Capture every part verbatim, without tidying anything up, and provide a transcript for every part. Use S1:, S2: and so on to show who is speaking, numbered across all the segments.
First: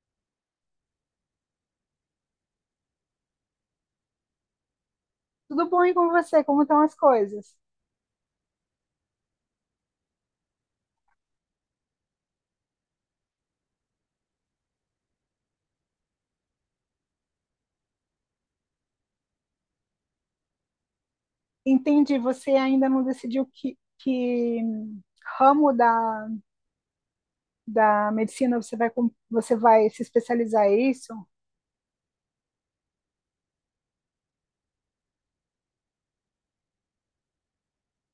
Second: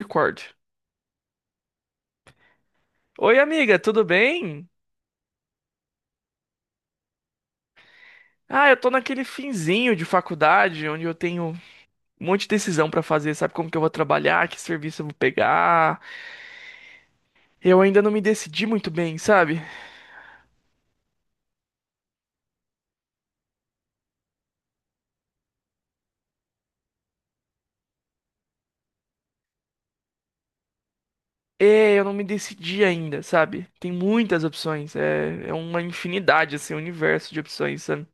S1: Record. Oi, amiga, tudo bem?
S2: Tudo bom e com você? Como estão as coisas?
S1: Ah, eu tô naquele finzinho de faculdade onde eu tenho um monte de decisão pra fazer, sabe? Como que eu vou trabalhar, que serviço eu vou pegar. Eu ainda não me decidi muito bem, sabe?
S2: Entendi, você ainda não decidiu que, que ramo da, da medicina você vai, com- você vai se especializar em isso?
S1: É, eu não me decidi ainda, sabe? Tem muitas opções, é, é uma infinidade, assim, um universo de opções, sabe?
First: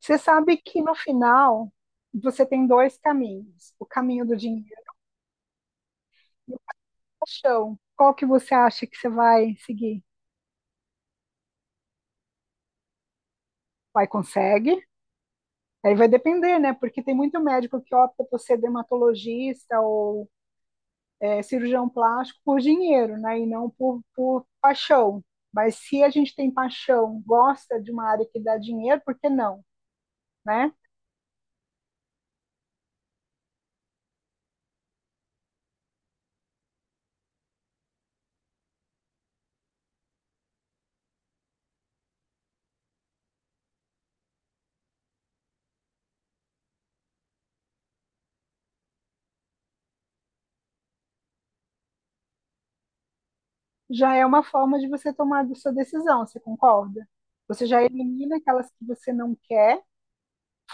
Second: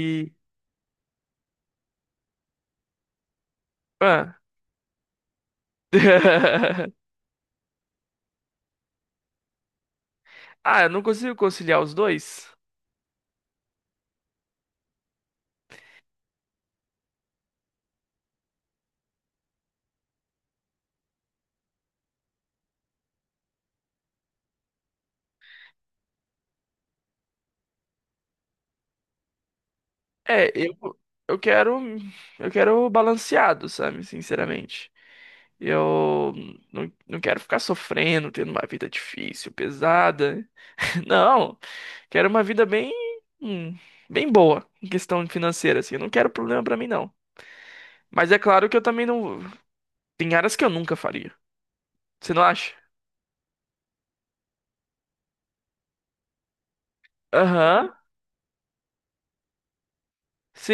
S2: Você sabe que no final você tem dois caminhos: o caminho do
S1: Ah,
S2: dinheiro e da paixão. Qual que você acha que você vai seguir?
S1: ah, eu não consigo conciliar os dois?
S2: Vai, consegue? Aí vai depender, né? Porque tem muito médico que opta por ser dermatologista ou é, cirurgião plástico por dinheiro, né? E não por, por paixão. Mas se a gente tem paixão, gosta de uma área que dá dinheiro, por que não,
S1: É,
S2: né?
S1: eu, eu quero. Eu quero balanceado, sabe? Sinceramente. Eu não, não quero ficar sofrendo, tendo uma vida difícil, pesada. Não, quero uma vida bem, hum, bem boa em questão financeira, assim. Eu não quero problema pra mim, não. Mas é claro que eu também não. Tem áreas que eu nunca faria. Você não acha?
S2: Já é uma forma de você tomar a sua decisão, você concorda? Você já
S1: Aham,
S2: elimina aquelas que você não quer,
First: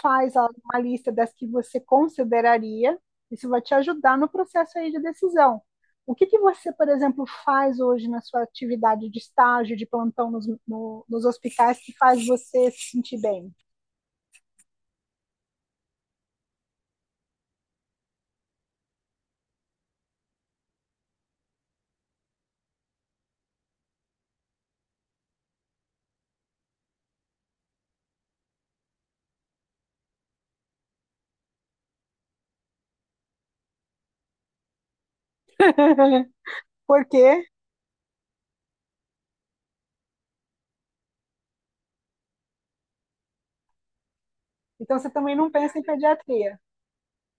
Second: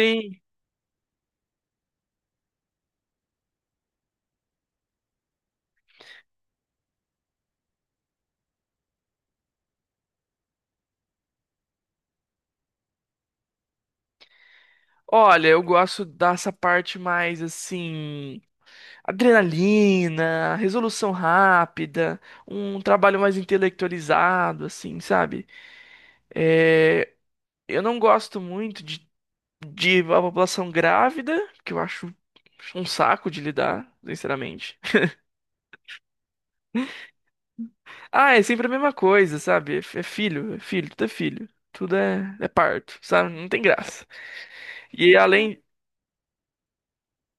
S2: faz a- uma lista das que você consideraria, isso vai te ajudar no processo aí de decisão. O que, que você, por exemplo, faz hoje na sua atividade de estágio, de plantão nos, no, nos hospitais que faz você se sentir bem?
S1: Olha, eu gosto dessa parte mais assim, adrenalina, resolução rápida, um trabalho mais intelectualizado, assim, sabe? É, eu não gosto muito de de a população grávida, que eu acho um saco de lidar, sinceramente.
S2: Por quê?
S1: Ah, é sempre a mesma coisa, sabe? É é filho, é filho, tudo é filho. Tudo é, é parto, sabe? Não tem graça.
S2: Então você
S1: E
S2: também não
S1: além.
S2: pensa em pediatria.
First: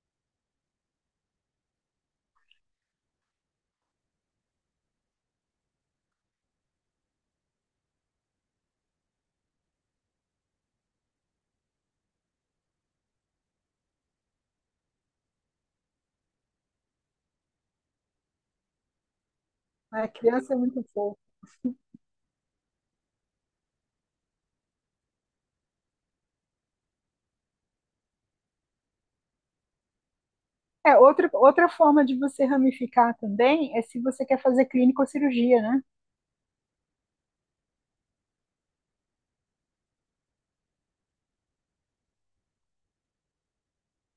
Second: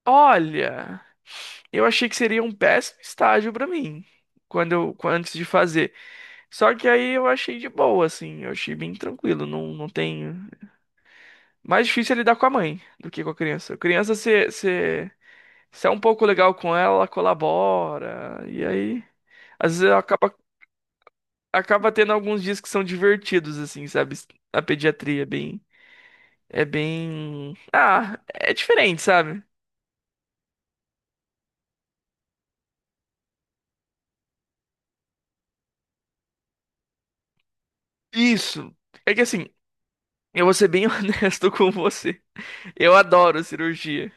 S1: Olha, eu achei que seria um péssimo estágio pra mim. Quando eu, quan- antes de fazer. Só que aí eu achei de boa, assim. Eu achei bem tranquilo. Não, não tem. Mais difícil é lidar com a mãe do que com a criança. A criança, você você- você é um pouco legal com ela, ela colabora. E aí. Às vezes eu
S2: A
S1: acaba,
S2: criança é muito fofa.
S1: acaba tendo alguns dias que são divertidos, assim, sabe? A pediatria é bem. É bem. Ah, é diferente, sabe?
S2: É, outra, outra forma de você ramificar também é se você quer fazer clínica ou cirurgia, né?
S1: Isso. É que assim, eu vou ser bem honesto com você. Eu adoro cirurgia.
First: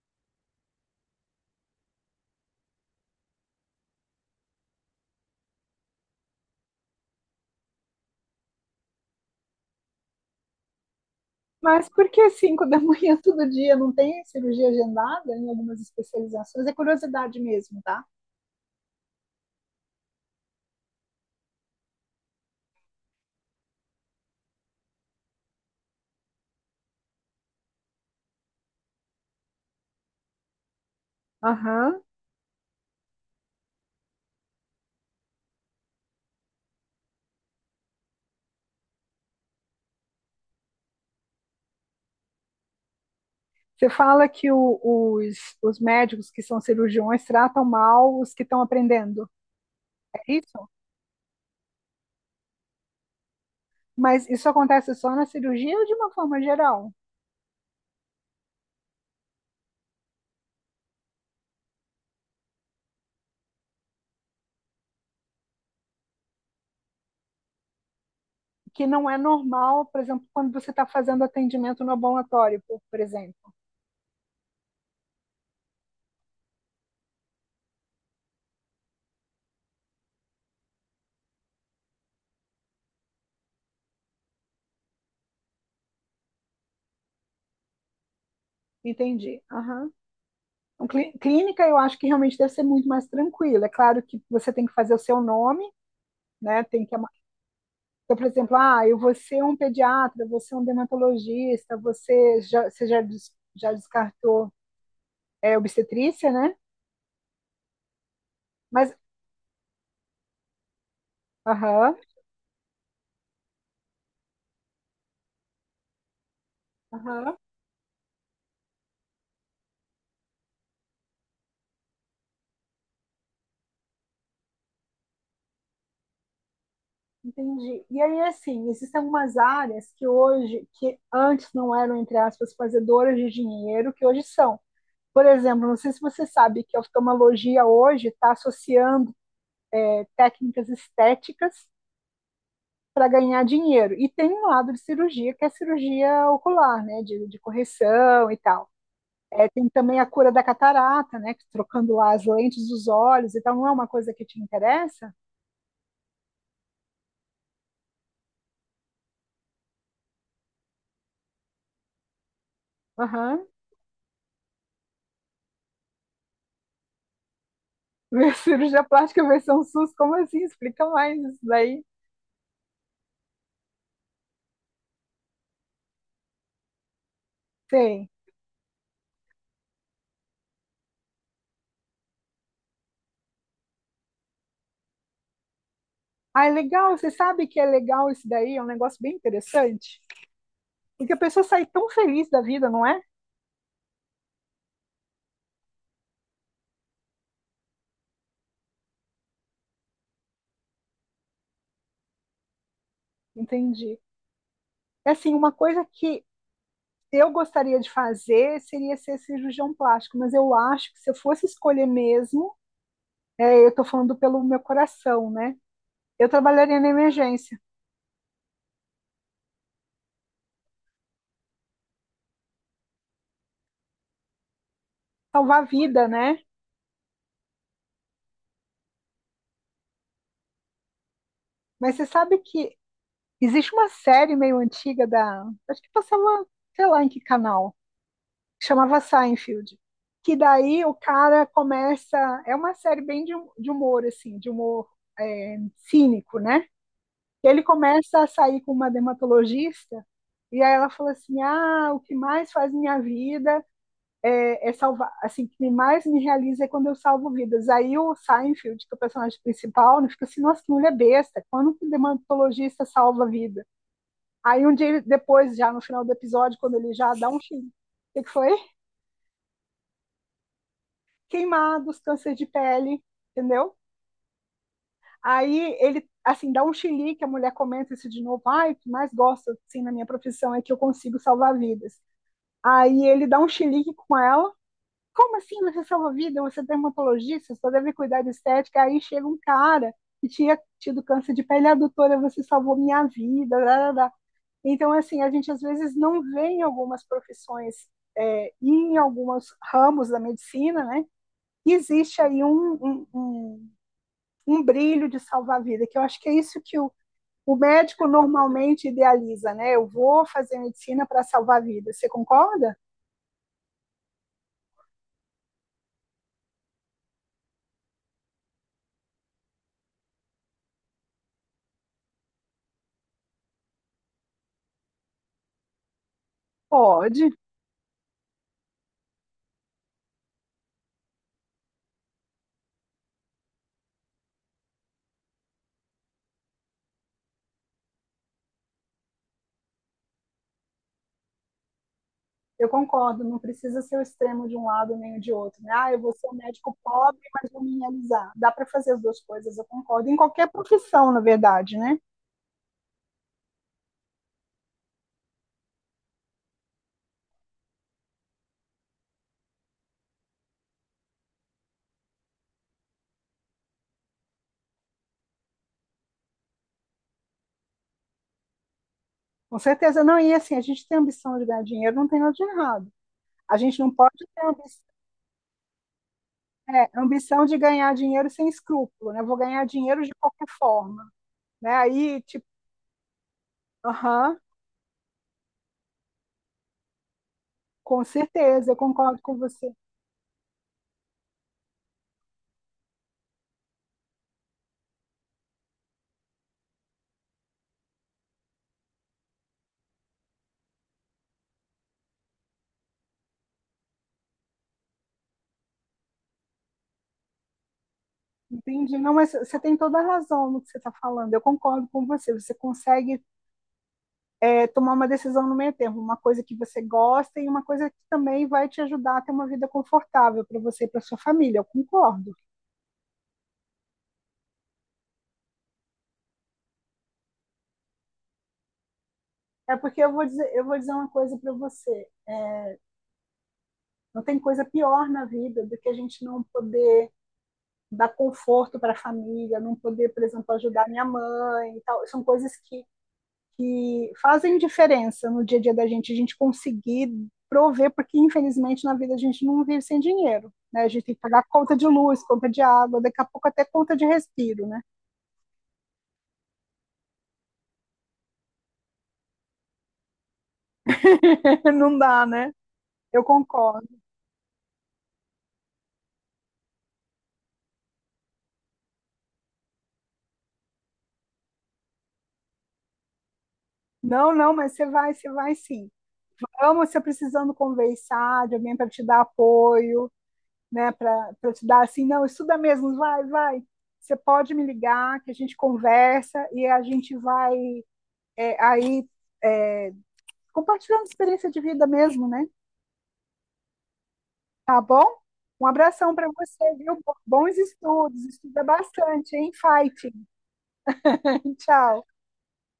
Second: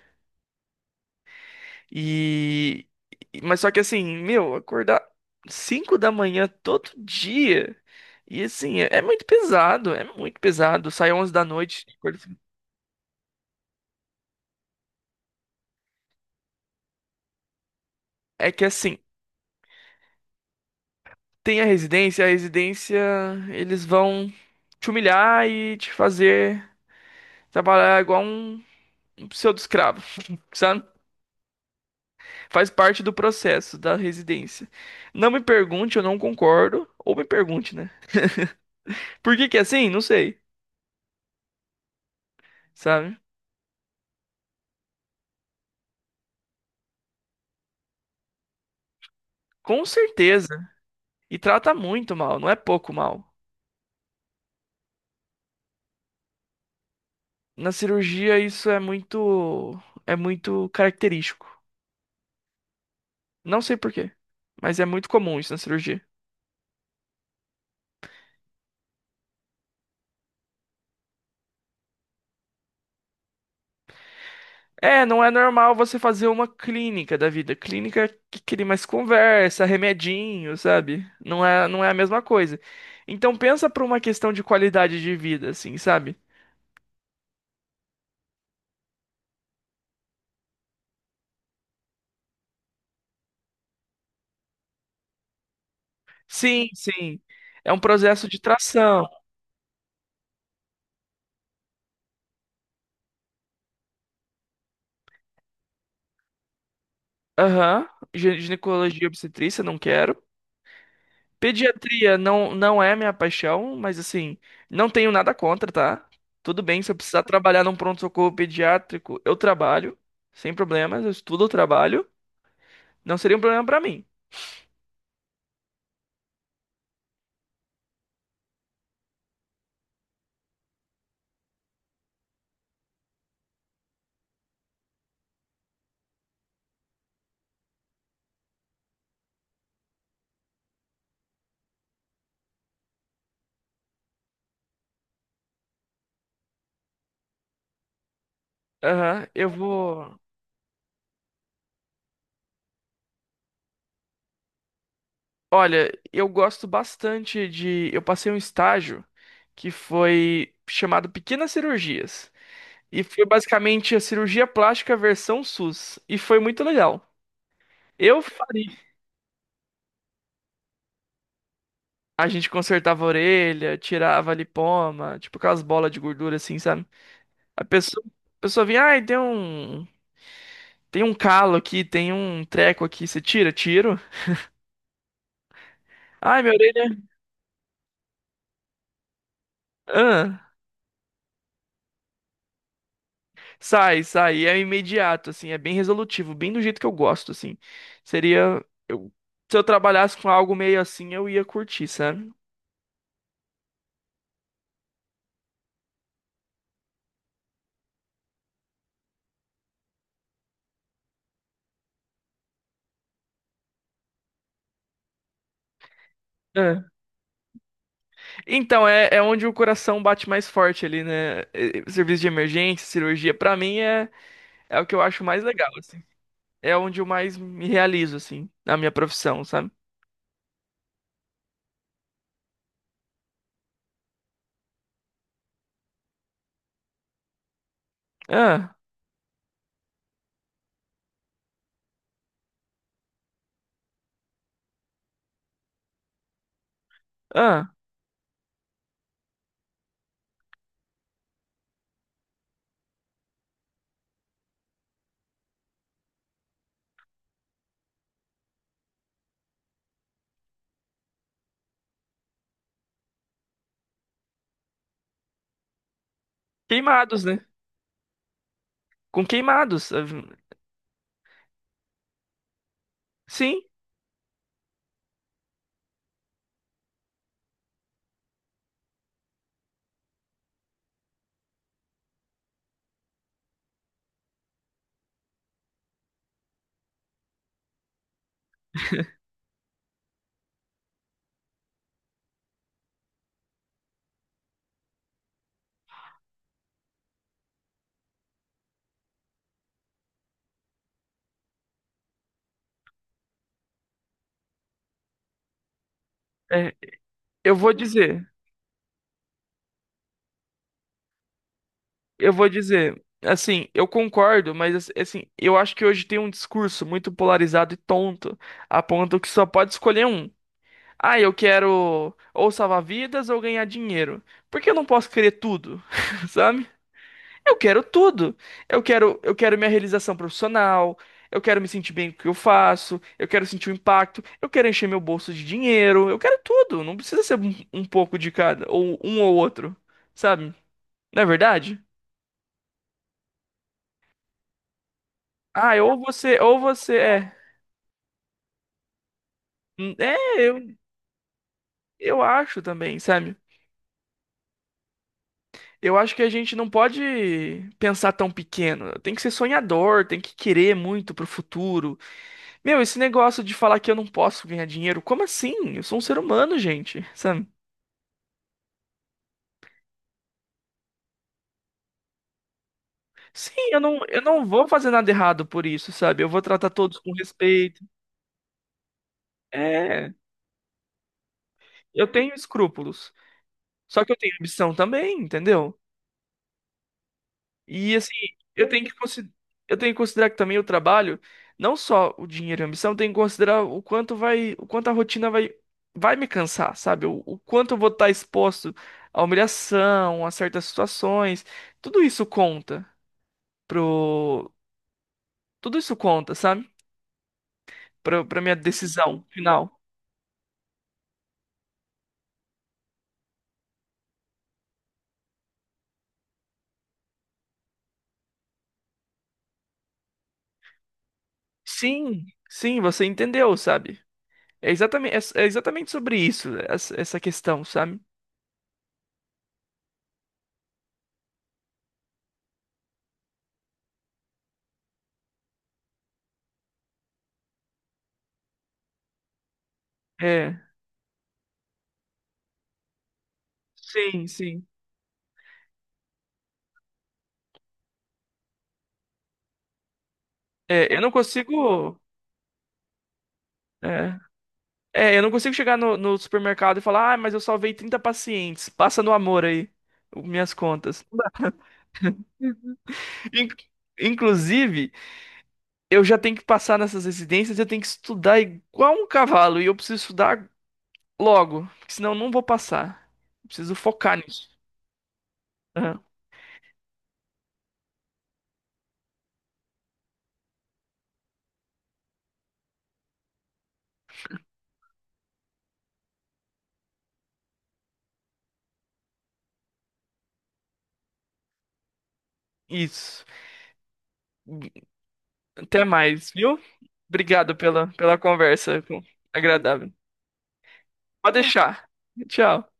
S1: E. Mas só que assim, meu, acordar cinco da manhã todo dia. E assim, é é muito pesado, é muito pesado. Sai onze da noite.
S2: Mas por que
S1: acorda-
S2: cinco da manhã todo dia não tem cirurgia agendada em algumas especializações? É curiosidade mesmo, tá?
S1: É que assim. Tem a residência, a residência eles vão te humilhar e te fazer trabalhar igual um, um pseudo-escravo, sabe?
S2: Aham.
S1: Faz parte do processo da residência. Não me pergunte, eu não concordo, ou me pergunte, né? Por que que é assim? Não sei, sabe?
S2: Você fala que o- os, os médicos que são cirurgiões tratam mal os que estão aprendendo,
S1: Com
S2: é isso?
S1: certeza. E trata muito mal, não é pouco mal.
S2: Mas isso acontece só na cirurgia ou de uma forma geral?
S1: Na cirurgia isso é muito é muito característico. Não sei por quê, mas é muito comum isso na cirurgia.
S2: Que não é normal, por exemplo, quando você está fazendo atendimento no ambulatório, por, por exemplo.
S1: É, não é normal você fazer uma clínica da vida. Clínica que cria mais conversa, remedinho, sabe? Não é, não é a mesma coisa. Então pensa para uma questão de qualidade de vida, assim, sabe?
S2: Entendi. Aham. Então, clí- clínica, eu acho que realmente deve ser muito mais tranquilo. É claro que você tem que fazer o seu nome, né?
S1: Sim,
S2: Tem que, ama-
S1: sim. É um
S2: então, por
S1: processo de
S2: exemplo, ah, eu
S1: tração.
S2: vou ser um pediatra, eu vou ser um dermatologista, você já, você já, des- já descartou é, obstetrícia, né?
S1: Aham. Gi-
S2: Mas,
S1: Ginecologia e obstetrícia, não quero.
S2: aham,
S1: Pediatria não, não é minha paixão, mas assim, não tenho nada contra, tá? Tudo bem, se eu precisar
S2: aham,
S1: trabalhar num pronto-socorro pediátrico, eu trabalho, sem problemas, eu estudo, eu trabalho. Não seria um problema pra mim.
S2: entendi. E aí, assim, existem algumas áreas que hoje, que antes não eram, entre aspas, fazedoras de dinheiro, que hoje são. Por exemplo, não sei se você sabe que a oftalmologia hoje está associando é, técnicas estéticas para ganhar dinheiro. E tem um lado de cirurgia, que é a cirurgia ocular, né, de, de correção e tal.
S1: Aham,
S2: É,
S1: eu
S2: tem também a
S1: vou.
S2: cura da catarata, né, trocando lá as lentes dos olhos e tal. Não é uma coisa que te interessa?
S1: Olha, eu gosto bastante de. Eu passei um estágio que foi chamado Pequenas Cirurgias. E foi
S2: Aham.
S1: basicamente a cirurgia plástica versão SUS. E foi muito legal. Eu
S2: Uhum.
S1: faria.
S2: Cirurgia plástica versão SUS, como assim? Explica mais isso daí.
S1: A gente consertava a orelha, tirava lipoma, tipo aquelas bolas de gordura assim, sabe? A pessoa,
S2: Tem.
S1: a pessoa vinha, ai, tem um. Tem um calo aqui, tem um treco aqui, você tira? Tiro. Ai,
S2: Ah, é
S1: minha orelha.
S2: legal, você sabe que é legal isso daí? É um negócio bem interessante.
S1: Ahn.
S2: Porque a pessoa sai tão feliz da vida, não é?
S1: Sai, sai, é imediato, assim, é bem resolutivo, bem do jeito que eu gosto, assim. Seria, eu, Se eu trabalhasse com algo meio assim, eu ia curtir, sabe?
S2: Entendi. É assim, uma coisa que eu gostaria de fazer seria ser cirurgião plástico, mas eu acho que se eu fosse escolher mesmo, é, eu estou falando pelo meu coração, né? Eu trabalharia na
S1: É.
S2: emergência,
S1: Então, é, é onde o coração bate mais forte ali, né? É, é, Serviço de emergência, cirurgia, pra mim é, é o que eu acho mais
S2: salvar a
S1: legal, assim.
S2: vida, né?
S1: É onde eu mais me realizo, assim, na minha profissão, sabe?
S2: Mas você sabe que existe uma série meio antiga da, acho que passava, sei lá em que canal, que
S1: Ah,
S2: chamava Seinfeld, que daí o cara começa, é uma série bem de, de humor, assim, de humor cínico, né? E ele
S1: ah,
S2: começa a sair com uma dermatologista e aí ela falou assim: "Ah, o que mais faz minha vida é, é salvar, assim, o que mais me realiza é quando eu salvo vidas". Aí o Seinfeld, que é o personagem principal, né, fica assim: "Nossa, que mulher besta, quando que dermatologista salva a vida?". Aí um dia depois, já no final do episódio, quando ele já
S1: queimados,
S2: dá um
S1: né?
S2: fim, o que que foi?
S1: Com queimados. Ah,
S2: Queimados, câncer de pele,
S1: Sim,
S2: entendeu? Aí ele assim dá um chilique, a mulher comenta isso de novo, ai, o que mais gosto assim na minha profissão é que eu consigo salvar vidas. Aí ele dá um chilique com ela. Como assim você salva a vida? Você é dermatologista, você só deve cuidar de estética. Aí chega um cara que tinha tido câncer de pele, a doutora, você salvou minha vida. Lá, lá, lá. Então, assim, a gente às vezes não vê em algumas profissões é, e em alguns ramos da medicina, né? Existe aí um, um, um, um brilho de salvar a vida, que eu acho que é isso
S1: é,
S2: que o,
S1: eu
S2: o
S1: vou
S2: médico
S1: dizer.
S2: normalmente idealiza, né? Eu vou fazer medicina para salvar a vida. Você
S1: Eu vou
S2: concorda?
S1: dizer, assim, eu concordo, mas assim, eu acho que hoje tem um discurso muito polarizado e tonto, a ponto que só pode escolher um. Ah, eu quero ou salvar vidas ou ganhar dinheiro. Por que eu não posso querer tudo? Sabe?
S2: Pode.
S1: Eu quero tudo. Eu quero, eu quero minha realização profissional, eu quero me sentir bem com o que eu faço, eu quero sentir o impacto, eu quero encher meu bolso de dinheiro, eu quero tudo. Não precisa ser um, um pouco de cada, ou um ou outro, sabe? Não é verdade?
S2: Eu concordo, não precisa ser o extremo de um lado nem o de outro. Né?
S1: Ah,
S2: Ah,
S1: ou
S2: eu vou ser um
S1: você, ou
S2: médico
S1: você
S2: pobre,
S1: é.
S2: mas vou me realizar. Dá para fazer as duas coisas, eu
S1: Hum,
S2: concordo.
S1: É,
S2: Em qualquer
S1: eu,
S2: profissão, na verdade, né?
S1: eu acho também, sabe? Eu acho que a gente não pode pensar tão pequeno. Tem que ser sonhador, tem que querer muito pro futuro. Meu, esse negócio de falar que eu não posso ganhar dinheiro, como assim? Eu sou um ser humano, gente, sabe?
S2: Com certeza. Não, e assim, a gente tem ambição de ganhar dinheiro, não tem nada de errado.
S1: Sim,
S2: A gente
S1: eu
S2: não
S1: não,
S2: pode
S1: eu não
S2: ter
S1: vou
S2: ambição
S1: fazer nada errado por isso, sabe? Eu vou tratar
S2: é,
S1: todos com
S2: ambição de
S1: respeito.
S2: ganhar dinheiro sem escrúpulo, né? Vou ganhar dinheiro de
S1: É,
S2: qualquer forma, né?
S1: eu
S2: Aí,
S1: tenho
S2: tipo,
S1: escrúpulos. Só que eu
S2: aham,
S1: tenho
S2: uhum,
S1: ambição também, entendeu? E
S2: com
S1: assim, eu
S2: certeza, eu
S1: tenho que
S2: concordo
S1: consi-
S2: com você.
S1: eu tenho que considerar que também o trabalho, não só o dinheiro e a ambição, eu tenho que considerar o quanto vai, o quanto a rotina vai vai me cansar, sabe? O, o quanto eu vou estar exposto à humilhação, a certas situações. Tudo isso conta pro, tudo isso conta, sabe? Pra, pra minha
S2: Entendi. Não,
S1: decisão
S2: mas você tem
S1: final.
S2: toda a razão no que você está falando. Eu concordo com você. Você consegue é tomar uma decisão no meio termo, uma coisa que você gosta e uma coisa que também vai te ajudar a ter uma vida confortável para você e para sua família. Eu
S1: Sim,
S2: concordo.
S1: sim, você entendeu, sabe? É exatamente, é, é exatamente sobre isso, essa essa questão, sabe?
S2: É porque eu vou dizer, eu vou dizer uma coisa para você. Não tem coisa pior na vida do que a gente não poder dar conforto para a família, não poder, por exemplo,
S1: É,
S2: ajudar minha mãe e tal. São coisas que que
S1: sim,
S2: fazem
S1: sim.
S2: diferença no dia a dia da gente, a gente conseguir prover, porque infelizmente na vida a gente não vive sem dinheiro, né? A
S1: É, eu
S2: gente
S1: não
S2: tem que pagar conta de
S1: consigo.
S2: luz, conta de água, daqui a pouco até conta de
S1: é.
S2: respiro, né?
S1: É, eu não consigo chegar no, no supermercado e falar, ah, mas eu salvei trinta pacientes. Passa no amor aí, o- minhas contas.
S2: Não dá, né? Eu
S1: In-
S2: concordo.
S1: inclusive, eu já tenho que passar nessas residências, eu tenho que estudar igual um cavalo, e eu preciso estudar logo, porque senão eu não vou passar. Eu preciso focar
S2: Não,
S1: nisso.
S2: não, mas você vai, você vai sim.
S1: Aham,
S2: Amo você precisando conversar de alguém para te dar apoio, né? Para te dar assim, não, estuda mesmo, vai, vai. Você pode me ligar, que a gente conversa e a gente vai é, aí é, compartilhando experiência de vida mesmo, né?
S1: Isso.
S2: Tá bom? Um
S1: Até
S2: abração para
S1: mais, viu?
S2: você, viu?
S1: Obrigado
S2: Bons
S1: pela, pela
S2: estudos, estuda
S1: conversa com-
S2: bastante, hein?
S1: agradável.
S2: Fighting.
S1: Pode deixar.
S2: Tchau.
S1: Tchau.